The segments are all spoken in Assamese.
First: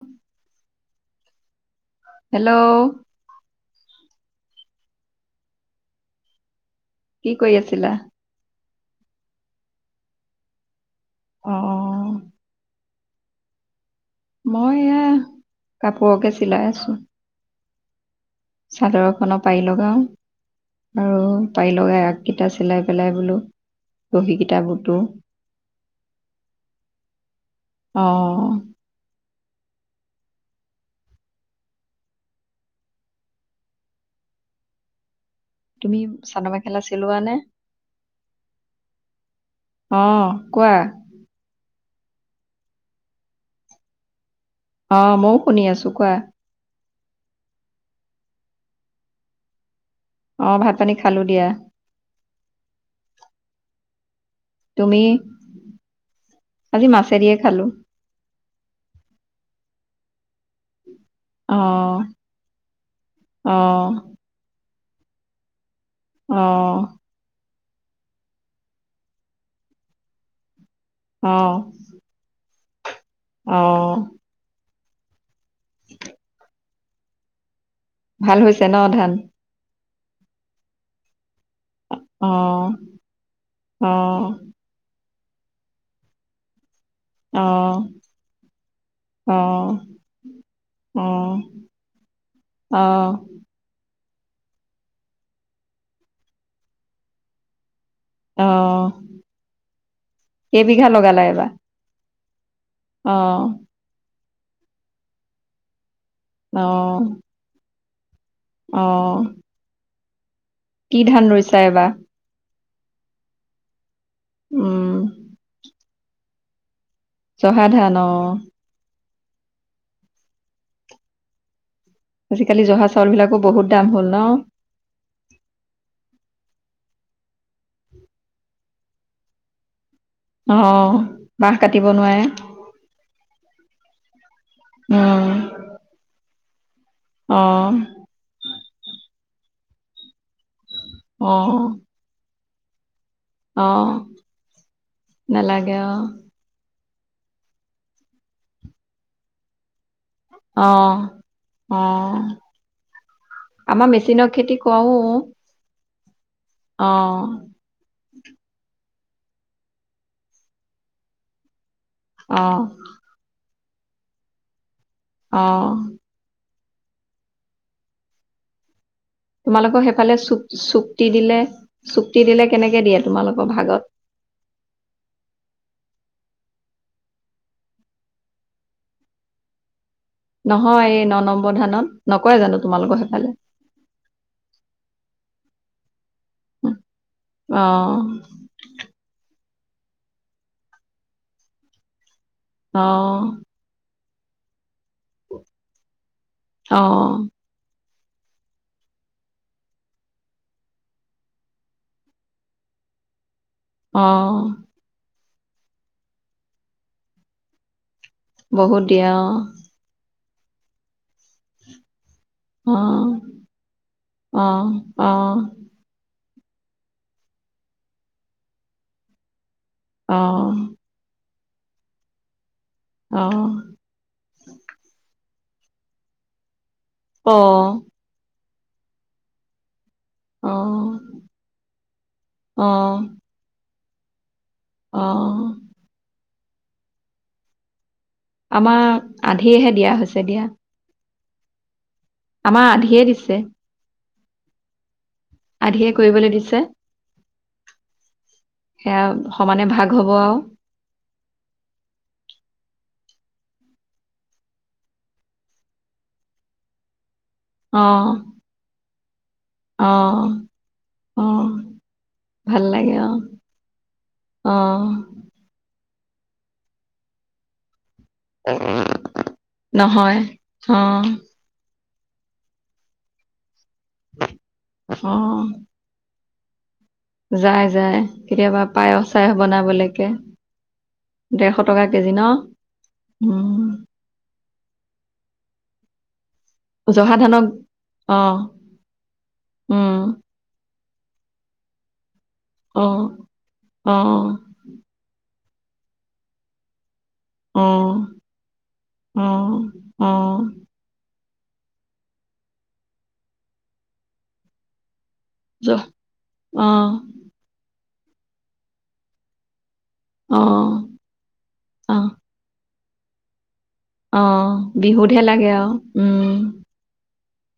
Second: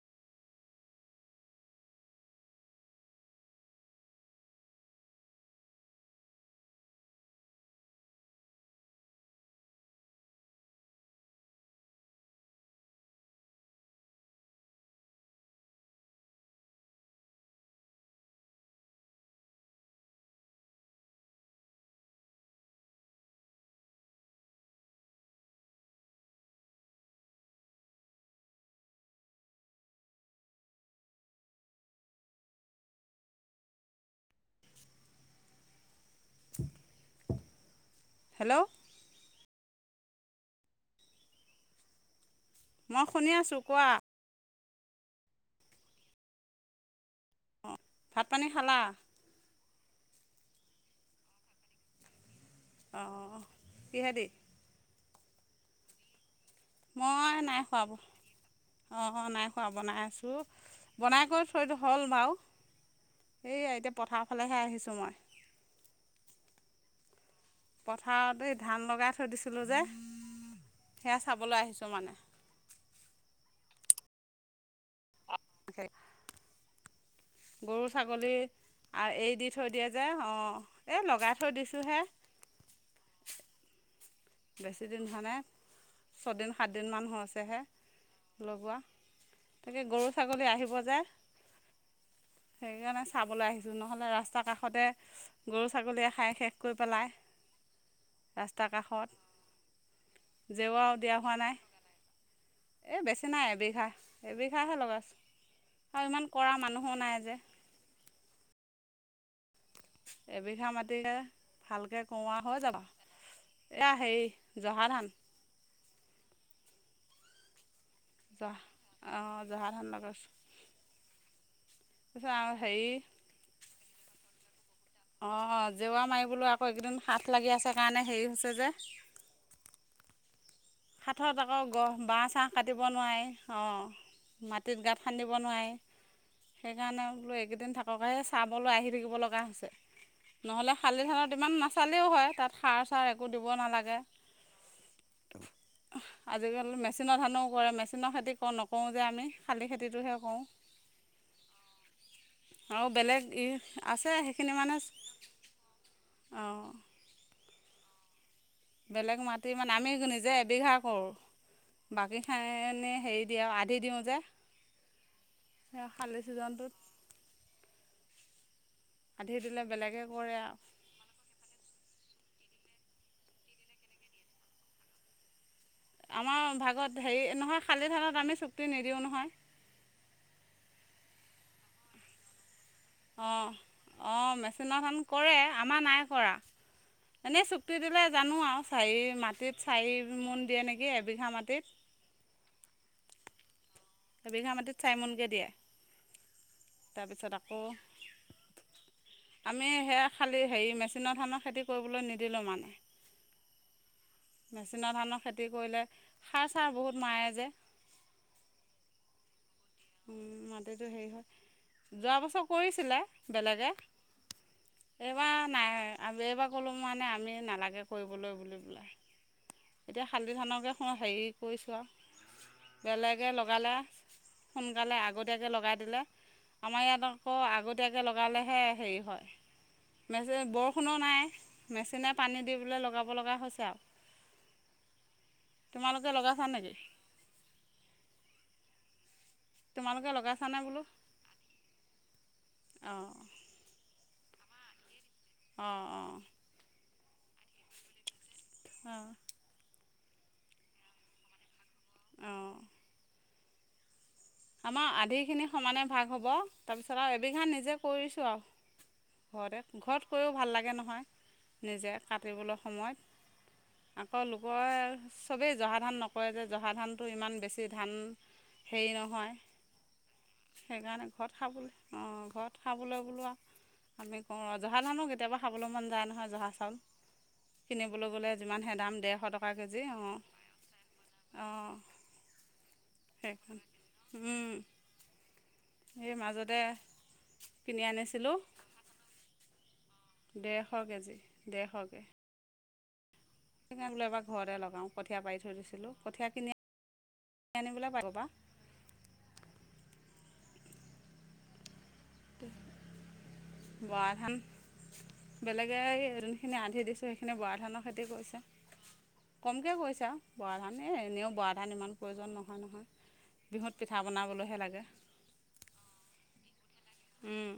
[unintelligible] হেল্ল'। কি কৰি আছিলা। অহ। মই এয়া কাপোৰকে চিলাই আছোঁ। চাদৰখনৰ পাৰি লগাওঁ। আৰু পাৰি লগাই আগকেইটা চিলাই পেলাই বোলো। দহি কেইটা গুটো। অহ। তুমি চাদৰ মেখেলা চিলোৱা নে। হেল্ল' অ' কোৱা? মই শুনি আছো। কোৱা? অ মইও শুনি আছো। কোৱা? ভাত পানী খালা? অ ভাত পানী খালো দিয়া অ অ কিহে দি? উমি মই নাই খোৱা অঁ নাই খোৱা বনাই আছোঁ বনাই কৰি অ থৈ হ'ল বাও। অ এই এতিয়া পথাৰ ফালেহে আহিছ তো মই অ। পথাৰত এই ধান লগাই থৈ দিছিলো যে। সেয়া চাবলৈ আহিছো মানে। অহ। এখাই গৰু ছাগলী ভাল হৈছে ন আ ধান এ দি থৈ দিয়ে যে অ এই লগাই থ অ অ অ। বেছি দিন থোৱা নাই ছয় দিন সাতদিন দিনমান অ হৈছেহে লগোৱা। অ তাকে গৰু ছাগলী আহিব যে, অ সেইকাৰণে অ চাবলৈ আহিছোঁ নহ'লে ৰা ৰাস্তাৰ কাষতে গৰু ছাগলীয়ে খাই শেষ কৰি পেলায়। ৰাস্তাৰ অ', কাষত জেওৰাও কেইবিঘা দিয়া লগালে হোৱা এইবাৰ নাই এই বেছি নাই এবিঘা, এবিঘাহে লগাইচো। আৰু ইমান কৰা মানুহো অ', নাই যে অ'। এবিঘা কি মাটিয়ে ধান ৰুইছা এবাৰ? ভালকৈ কৰোঁ আও হৈ যাব, এয়া হেই, উম, জহা ধান। জহা ধান অ'। অ', জহা ধান লগাইছো। আজিকালি জহা চাউল বিলাকো বহুত দাম হ'ল ন অ', জেওৱৰা মাৰিবলৈ আকৌ এইকেদিন সাত লাগি আছে কাৰণে হেৰি হৈছে যে অ', হঠাৎ বাহ আকৌ কাটিব গছ নোৱাৰে বাঁহ চাহ কাটিব নোৱাৰে অঁ মাটিত গাঁত উম, খান্দিব নোৱাৰি। সেইকাৰণে বোলো অ', এইকেইদিন থাককে, চাবলৈ আহি থাকিব লগা হৈছে, নহ'লে খালি ধানত ইমান অ', নাচালেও হয় তাত সাৰ চাৰ একো দিব অ', নালাগে [unintelligible] আজিকালি মেচিনৰ ধানো কৰে, মেচিনৰ খেতিওঁ নকৰোঁ যে আমি, খালী খেতিটোহে কৰোঁ অ অ', আৰু বেলেগ ই আমাৰ আছে মেচিনৰ সেইখিনি খেতি মানে কৰো। অঁ [inaudible] বেলেগ মাটি মানে আমি নিজে এবিঘা কৰোঁ, অ', বাকীখিনি হেৰি দি [unintelligible] দি দিওঁ যে অ', স শালি ছিজনটোত আধি দিলে তোমালোকক বেলেগে সেইফালে কৰে চু আৰু চুক্তি দিলে [unintelligible] কেনেকে দিয়ে তোমালোকৰ ভাগত? আমাৰ ভাগত হেৰি, নহয় খালী থানত আমি চুক্তি নিদিওঁ নহয়। নহয় এই ন নম্বৰ ধানত, নকৰে জানো। তোমালোকৰ সেইফালে অ', অ', মেচিনত [unintelligible] কৰে আমাৰ নাই কৰা, এনেই চুক্তি দিলে অ', জানো আৰু চাৰি মাটিত চাৰি মোন দিয়ে নেকি এবিঘা মাটিত। আহ এবিঘা মাটিত চাৰিমোনকৈ দিয়ে অ', তাৰপিছত আকৌ [inaudible] আমি সেয়া খালী হেৰি মেচিনৰ ধানৰ খেতি কৰিবলৈ নিদিলোঁ মানে অ', মেচিনৰ ধানৰ খেতি কৰিলে সাৰ চাৰ বহুত মাৰে যে। বহুত দিয়ে অ মাটিটো সেইৰি হয়। যোৱা বছৰ কৰিছিলে অ', বেলেগে অ', এইবাৰ অ', নাই আৰু এইবাৰ সকলো মানে আমি নালাগে কৰিবলৈ বুলি বোলে এতিয়া অ', অ', শালি ধানকে হেৰি কৰিছোঁ আৰু বেলেগে লগালে -গালে আগতীয়াকৈ লগাই দিলে আমাৰ ইয়াত অ', আকৌ আগতীয়াকৈ লগালে। হে হেৰি হয় মেচিন অ', বৰষুণো নাই মেচিনে পানী দি পেলাই লগাব লগা হৈছে আৰু। অঁ। হয় নেকি। আমাৰ আধিয়েহে দিয়া তোমালোকে হৈছে দিয়া লগাইছানে বোলো আমাৰ আধিয়ে অঁ দিছে অঁ আধিয়ে অঁ কৰিবলৈ দিছে। সেয়া অঁ সমানে ভাগ হব আৰু। অঁ আমাৰ আধিখিনি সমানে ভাগ হ'ব তাৰপিছত আৰু এবিঘা নিজে অ', কৰিছোঁ আৰু। ঘৰতে ঘৰত অ', কৰিও ভাল লাগে নহয় অ', নিজে কাটিবলৈ ভাল লাগে অ', সময়ত আকৌ অ', লোকৰ চবেই জহা ধান ন নকৰে যে, হয় জহা ধানটো ইমান বেছি ধান হেৰি নহয়। নহয় অ। অ ঘৰত খাবলৈ বোলো আৰু আমি কওঁ ৰ জহা ধানো অ', কেতিয়াবা খাবলৈ মন যায় নহয়। জহা চাউল। যায় যায় কিনিবলৈ গ'লে কেতিয়াবা যিমানহে দাম পায়স ডেৰশ চায়স টকা কেজি বনাবলৈকে। অঁ ডেৰশ অঁ টকা কেজি ন উম। উম। সেই মাজতে জহা ধানক কিনি অ আনিছিলোঁ। উম ডেৰশ কেজি ডেৰশকে অ। সেইকাৰণে অ বোলো এইবাৰ ঘৰতে লগাও কঠীয়া পাৰি থৈ দিছিলো কঠীয়া কিনি আনিবলৈ অ', পাব পৰা অ, অ, বৰা ধান বেলেগে জহ যোনখিনি অ আন্ধি দিছো সেইখিনি বৰা ধানৰ খেতি কৰিছে কমকে কৰিছে অ [unintelligible] বৰা ধান এ এনেও বৰা ধান ইমান অ প্ৰয়োজন নহয় নহয়। বিহুত পিঠা বনাবলৈহে অ', লাগে বিহুতহে লাগে আৰু উম, উম,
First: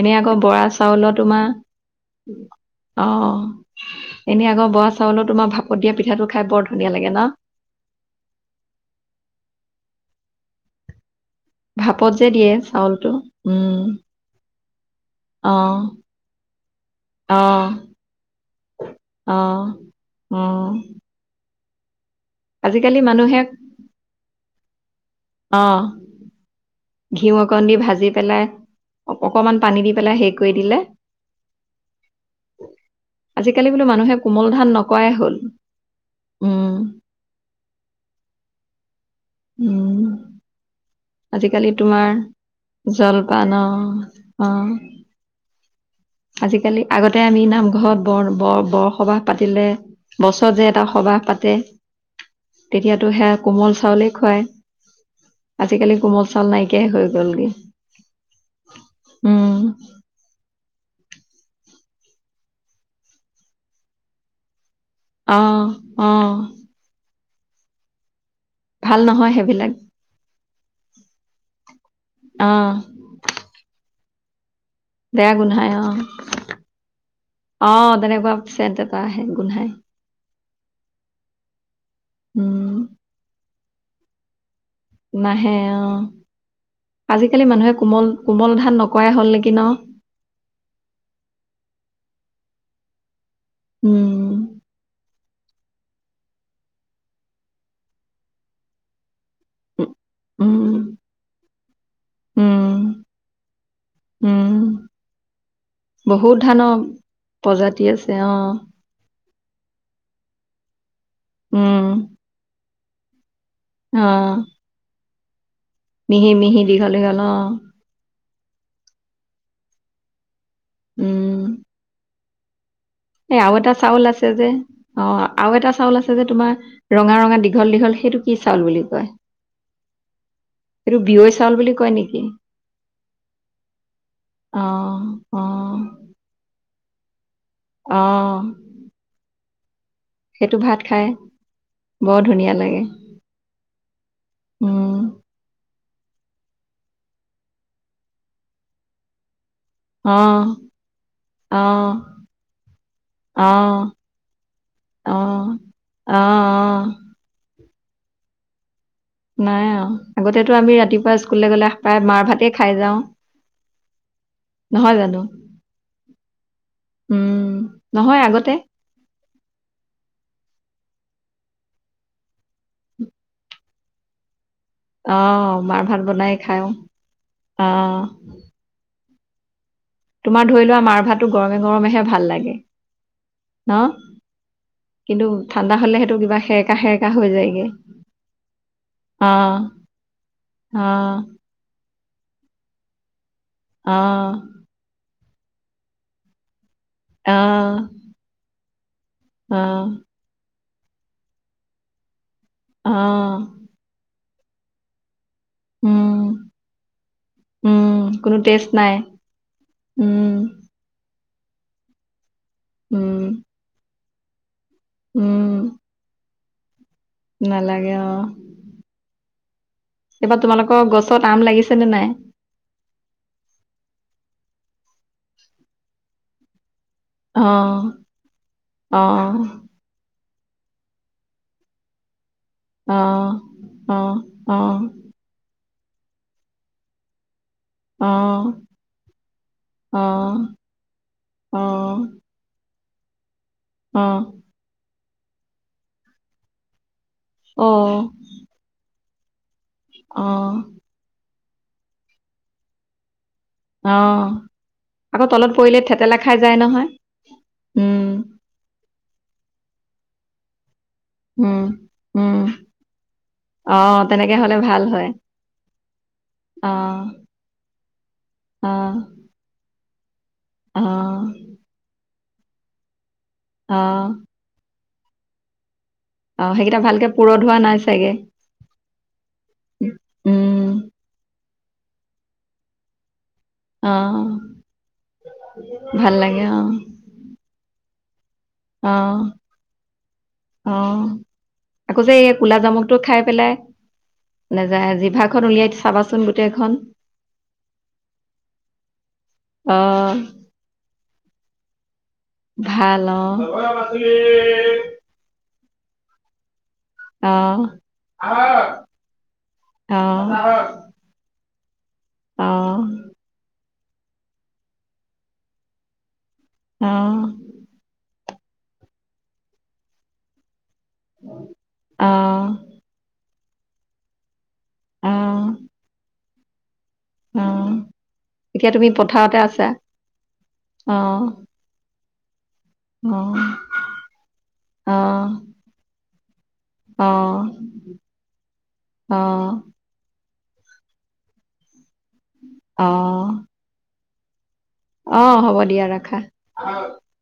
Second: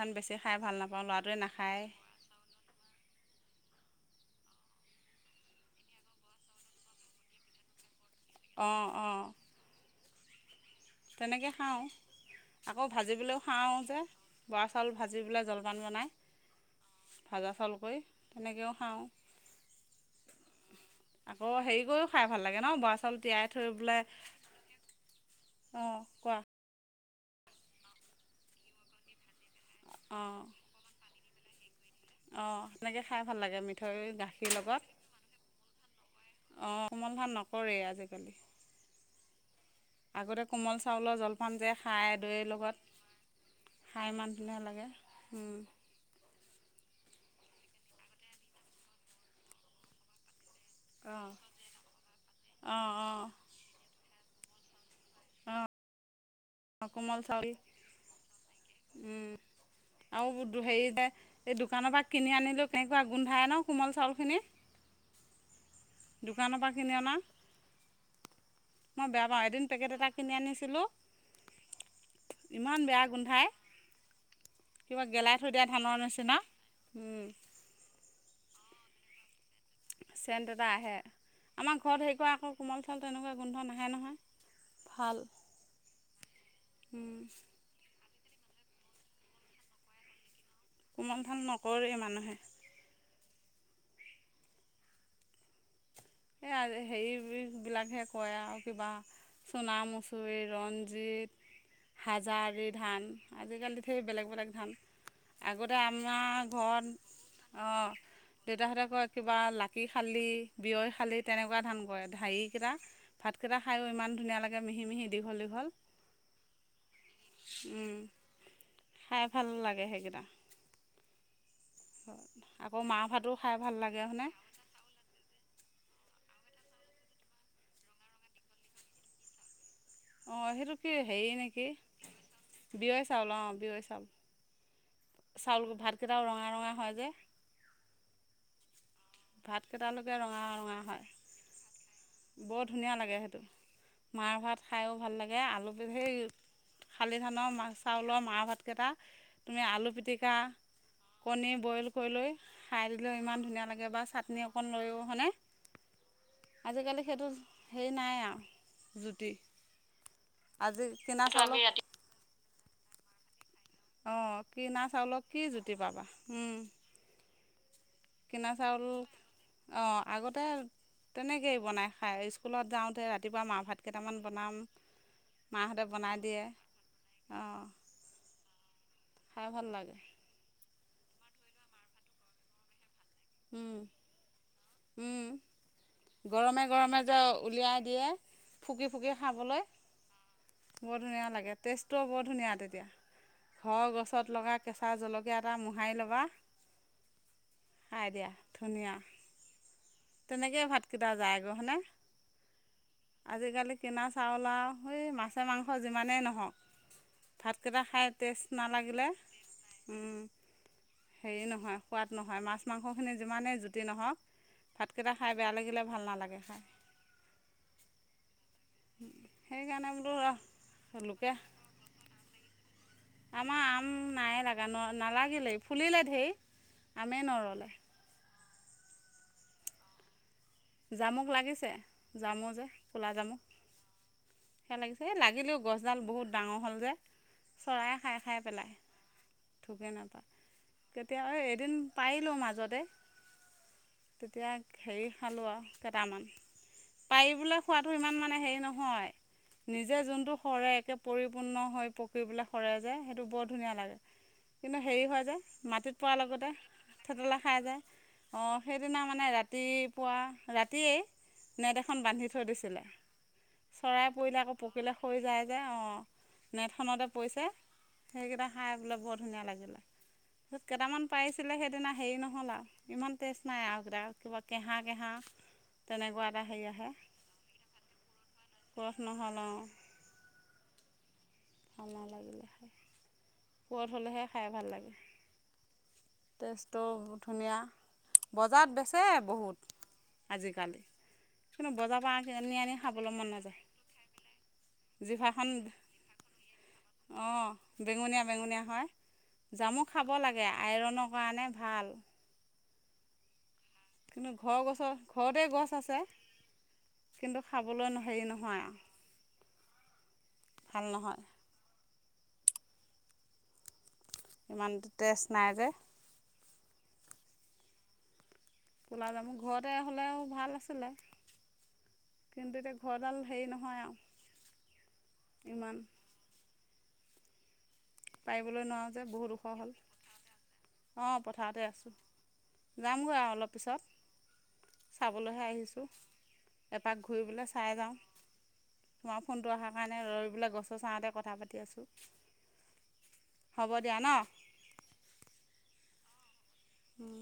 এনে আকৌ বৰা চাউলৰ তোমাৰ, নাখায় অ, এনেই আগৰ বৰা চাউলৰ তোমাৰ ভাপত দিয়া পিঠাটো খাই বৰ ধুনীয়া লাগে ন অ', অ, তেনেকে খাওঁ, ভাপত যে দিয়ে আকৌ চাউলটো ভাজি পেলে খাওঁ উম যে, বৰা চাউল ভাজি পেলাই অ জলপান বনাই। [inaudible] অ ভাজা চাউল কৰি, তেনেকৈও খাওঁ। অ অ', [unintelligible] খাই ভাল লাগে ন' বৰা আজিকালি চাউল মানুহে তিয়াই থৈ পেলাই। অ', অঁ কোৱা ঘিউ অকণ দি ভাজি পেলাই, অকমান পানী দি পেলাই হেৰি কৰি দিলে। অ', তেনেকে খাই ভাল লাগে আজিকালি বোলো মিঠৈ মানুহে কোমল গাখীৰৰ ধান লগত। নকৰাই হ'ল অ উম কোমল ধান নকৰেই আজিকালি উম আগতে কোমল চ জলপান আজিকালি যে তোমাৰ খায় দৈৰ লগত জলপান অ খাই ইমান অ ধুনহে লাগে। আজিকালি আগতে আমি নামঘৰত বৰ - বৰ - বৰসবাহ পাতিলে বছ যে এটা সবাহ অঁ পাতে অঁ তেতিয়াতো অঁ সেয়া কোমল চাউলেই খুৱায়। আজিকালি কোমল। চাউল নাইকিয়াই অ, হৈ কোমল চাউল গ'লগে উম, উম আৰু হেৰি এই দোকানৰ পৰা কিনি আনিলোঁ কেনেকুৱা গোন্ধায় ন' কোমল চাউলখিনি। অহ - অহ। দোকানৰ পৰা কিনি অনা মই বেয়া নহয় পাও এদিন সেইবিলাক পেকেট এটা কিনি আনিছিলো। অ ইমান বেয়া গোন্ধাই। কিবা বেয়া গেলাই থৈ দিয়া গোন্ধায় অ, ধানৰ নিচিনা উম, আহ তেনেকুৱাছে আহে গোন্ধাই। চেণ্ট এটা আহে, আমাৰ ঘৰত হেৰি কৰা আকৌ উম কোমল চাউলটোৰ তেনেকুৱা গোন্ধ নাহে নহয়। ভাল নাহে অ, উম, আজিকালি মানুহে কোমল কোমল ধান নকৰাই হ'ল নেকি ন। কোমল ভাল নকৰে মানুহে। উম, এই হেৰি বিলাকহে কয় আৰু কিবা চোণ উম [unintelligible] হাজাৰী উম ধান আজিকালি হেই বেলেগ- বেলেগ উম ধান আগতে বহুত আমাৰ ধানৰ ঘৰ প্ৰজাতি অ', আছে অ দেউতাহঁতে কয় কিবা লাকি খালি। বিয় খালি তেনেকুৱা ধান উম কৰে ধাহি কেইটা কেইটা খায়ো অ ইমান ধুনীয়া লাগেিহি দীঘল - দীঘল। মিহি - মিহি, দীঘল - দীঘল অহ, খাই ভাল লাগে সেইকেইটা। উম, হয়। এ আৰু এটা চাউল আছে যে, অ, আৰু এটা চাউল আছে যে তোমাৰ ৰঙা - ৰঙা দীঘল দীঘল সেইটো কি চাউল বুলি কয়। অ, সেইটো কি বিয়ৈ হেৰি চাউল নেকি বুলি কয় নেকি বিয়য় চাউল অ, বিয়য় চাউল। অ', অ, তে অহ ', [unintelligible] লোকে ৰঙা-ৰঙা হয়। বৰ ধুনীয়া লাগে সেইটো মাৰ ভাত খায়ো উম ভাল লাগে আলু সেই শালি ধানৰ মা চাউলৰ মাহ ভাতকেইটা তুমি আলু অ পিটিকা কণী বইল অ কৰি লৈ খাই দিলেও ইমান ধুনীয়া লাগে অ', বা চাটনি অকণ লৈয়ো হনে অ', অ', অ', আজিকালি সেইটো হেৰি নাই আৰু। জুতি নাই অ, আগতেতো আমি আজি ৰাতিপুৱা কিনা স্কুললৈ চাউলৰ গ'লে প্ৰায় মাৰ ভাতেই খাই যাও। অ, কিনা চাউলক কি জুতি পাবা উম, উম, নহয় কিনা আগতে চাউল অ, আগতে তেনেকেই বনাই খাই স্কুলত যাওতে ৰাতিপুৱা মাহ ভাত কেইটামান বনাম। অ, মাহঁতে মাৰ ভাত বনাই দিয়ে খাওঁ অঁ অ, খাই ভাল লাগে। তোমাৰ ধৰি লোৱা মাৰ ভাতটো গৰমে- গৰমেহে ভাল লাগে। ন? হম কিন্তু ঠাণ্ডা হলেহেইটো কিবা সেৰেকা - গৰমে সেৰকা যে হৈ যায়গৈ। উলিয়াই দিয়ে ফুকি - ফুকি খাবলৈ বৰ অ', ধুনীয়া লাগে টেষ্ট বৰ ধুনীয়া তেতিয়া ঘৰ গছত অ', লগা কেচা জলকীয়া এটা মোহাৰি ল'বা। আহ, খাই ধুনীয়া। তেনেকেই ভাতকেইটা যায়গ হয়নে, অ', আজিকালি কিনা চাউলা সেই মাছে-মাংস উম, যিমানেই নহওক। ভাতকেইটা উম, খাই কোনো টেষ্ট নাই নালাগিলে, টেষ্ট নাই, উম। হেৰি নহয় সোৱাদ নহয় মাছ-মাংস খিনি উম, যিমানেই জুতি নহওক। ভাতকেইটা খাই উম, বেয়া লাগিলে ভাল নালাগে খাই। নালাগে অ'। সেইকাৰণে বোলো এইবাৰ তোমালোকৰ ৰ লোকে গছত আম লাগিছে নে নাই? আমাৰ আম নাই লাগা ন নালাগিলেই ফুলিলে ঢেৰ। আমে নৰলে। অ', অ' জামুক লাগিছে। জামু যে, কোলা অ', জামু, অ', অ', সেয়া অ', লাগিছে এ লাগিলেও গছ ডাল বহুত ডাঙৰ হ'ল যে চৰাই খাই খাই অ', পেলায়। থোকে অ', নাপায় কেতিয়া এদিন অ', পাৰিলোঁ মাজতে। অ', তেতিয়া হেৰি খালোঁ আৰু কেইটামান। পাৰি বোলে খোৱাটো ইমান মানে হেৰি নহয়। নিজে যোনটো অ', সৰে একে পৰিপূৰ্ণ হৈ পকি পিলে সৰে যায় সেইটো বহুত ধুনীয়া লাগে। অ', কিন্তু হেৰি হয় আকৌ যে, তলত পৰিলে মাটিত থেতেলা পোৱাৰ খাই লগতে যায় নহয়। থেতেলা খাই যায়। উম, অ' সেইদিনা মানে ৰাতিপুৱা ৰাতি। উম, ৰাতিয়েই নেট এখন বান্ধি উম, থৈ দিছিলে। অ', চৰাই তেনেকে পৰিলে আকৌ হ'লে ভাল পকিলে হয়। হৈ যায় যে অ' অ', নেটখনতে পৰিছে। সেইকেইটা খাই অ', বোলে বৰ ধুনীয়া লাগিলে। কেইটামান অ', পাৰিছিলে সেইদিনা হেৰি নহল আৰু ইমান টেষ্ট নাই অ', আৰু কিবা কেহা। কেহা তেনেকুৱা এটা অ' হেৰি সেইকেইটা আহে ভালকে পূৰঠ হোৱা নাই চাগে? পুৰঠ নহ'ল উম, অ পূৰঠ হ'লেহে অ', খাই ভাল লাগে। ভাল লাগে অ', ট্ৰেষ্টটো ধুনীয়া। বজাৰত বেচে অ', বহুত। আজিকালি অ', কিন্তু আকৌ বজাৰ পা আগ আনি খাবলে মন নাযায়। নেযায়--জিভাখন উলিয়াই চাবাচোন গোটেইখন। অ', বেঙুনীয়া-বেঙুনীয়া হয়, অ জামক খাব লাগে আইৰণৰ কাৰণে। মানে ভাল। ভাল অ, কিন্তু ঘৰৰ গছৰ, ঘৰতে গছ আছে। কিন্তু খাবলৈ হেৰি অ', নহয় আৰু [unintelligible] ভাল নহয় অ, অ', ইমান টেষ্ট নাই যে। অ', উলালে মোৰ ঘৰতে হ'লেও ভাল আছিলে, আহ কিন্তু এতিয়া ঘৰডাল হেৰি নহয় আও ইমান অ', পাৰিবলৈ নোৱাৰোঁ যে বহুত ওখ হ'ল, অ, পথাৰতে আছোঁ। অ যামগৈ আৰু অলপ পিছত, অ চাবলৈহে আহিছোঁ। এপাক অ ঘূৰি পেলাই চাই যাওঁ। অ তোমাৰ ফোনটো অহাৰ কাৰণে ৰৈ পেলত। গছৰ চাহতে কথা পাতি আছো। অ হ'ব দিয়া ন'। অ হ'ব দিয়া ৰাখা। উম,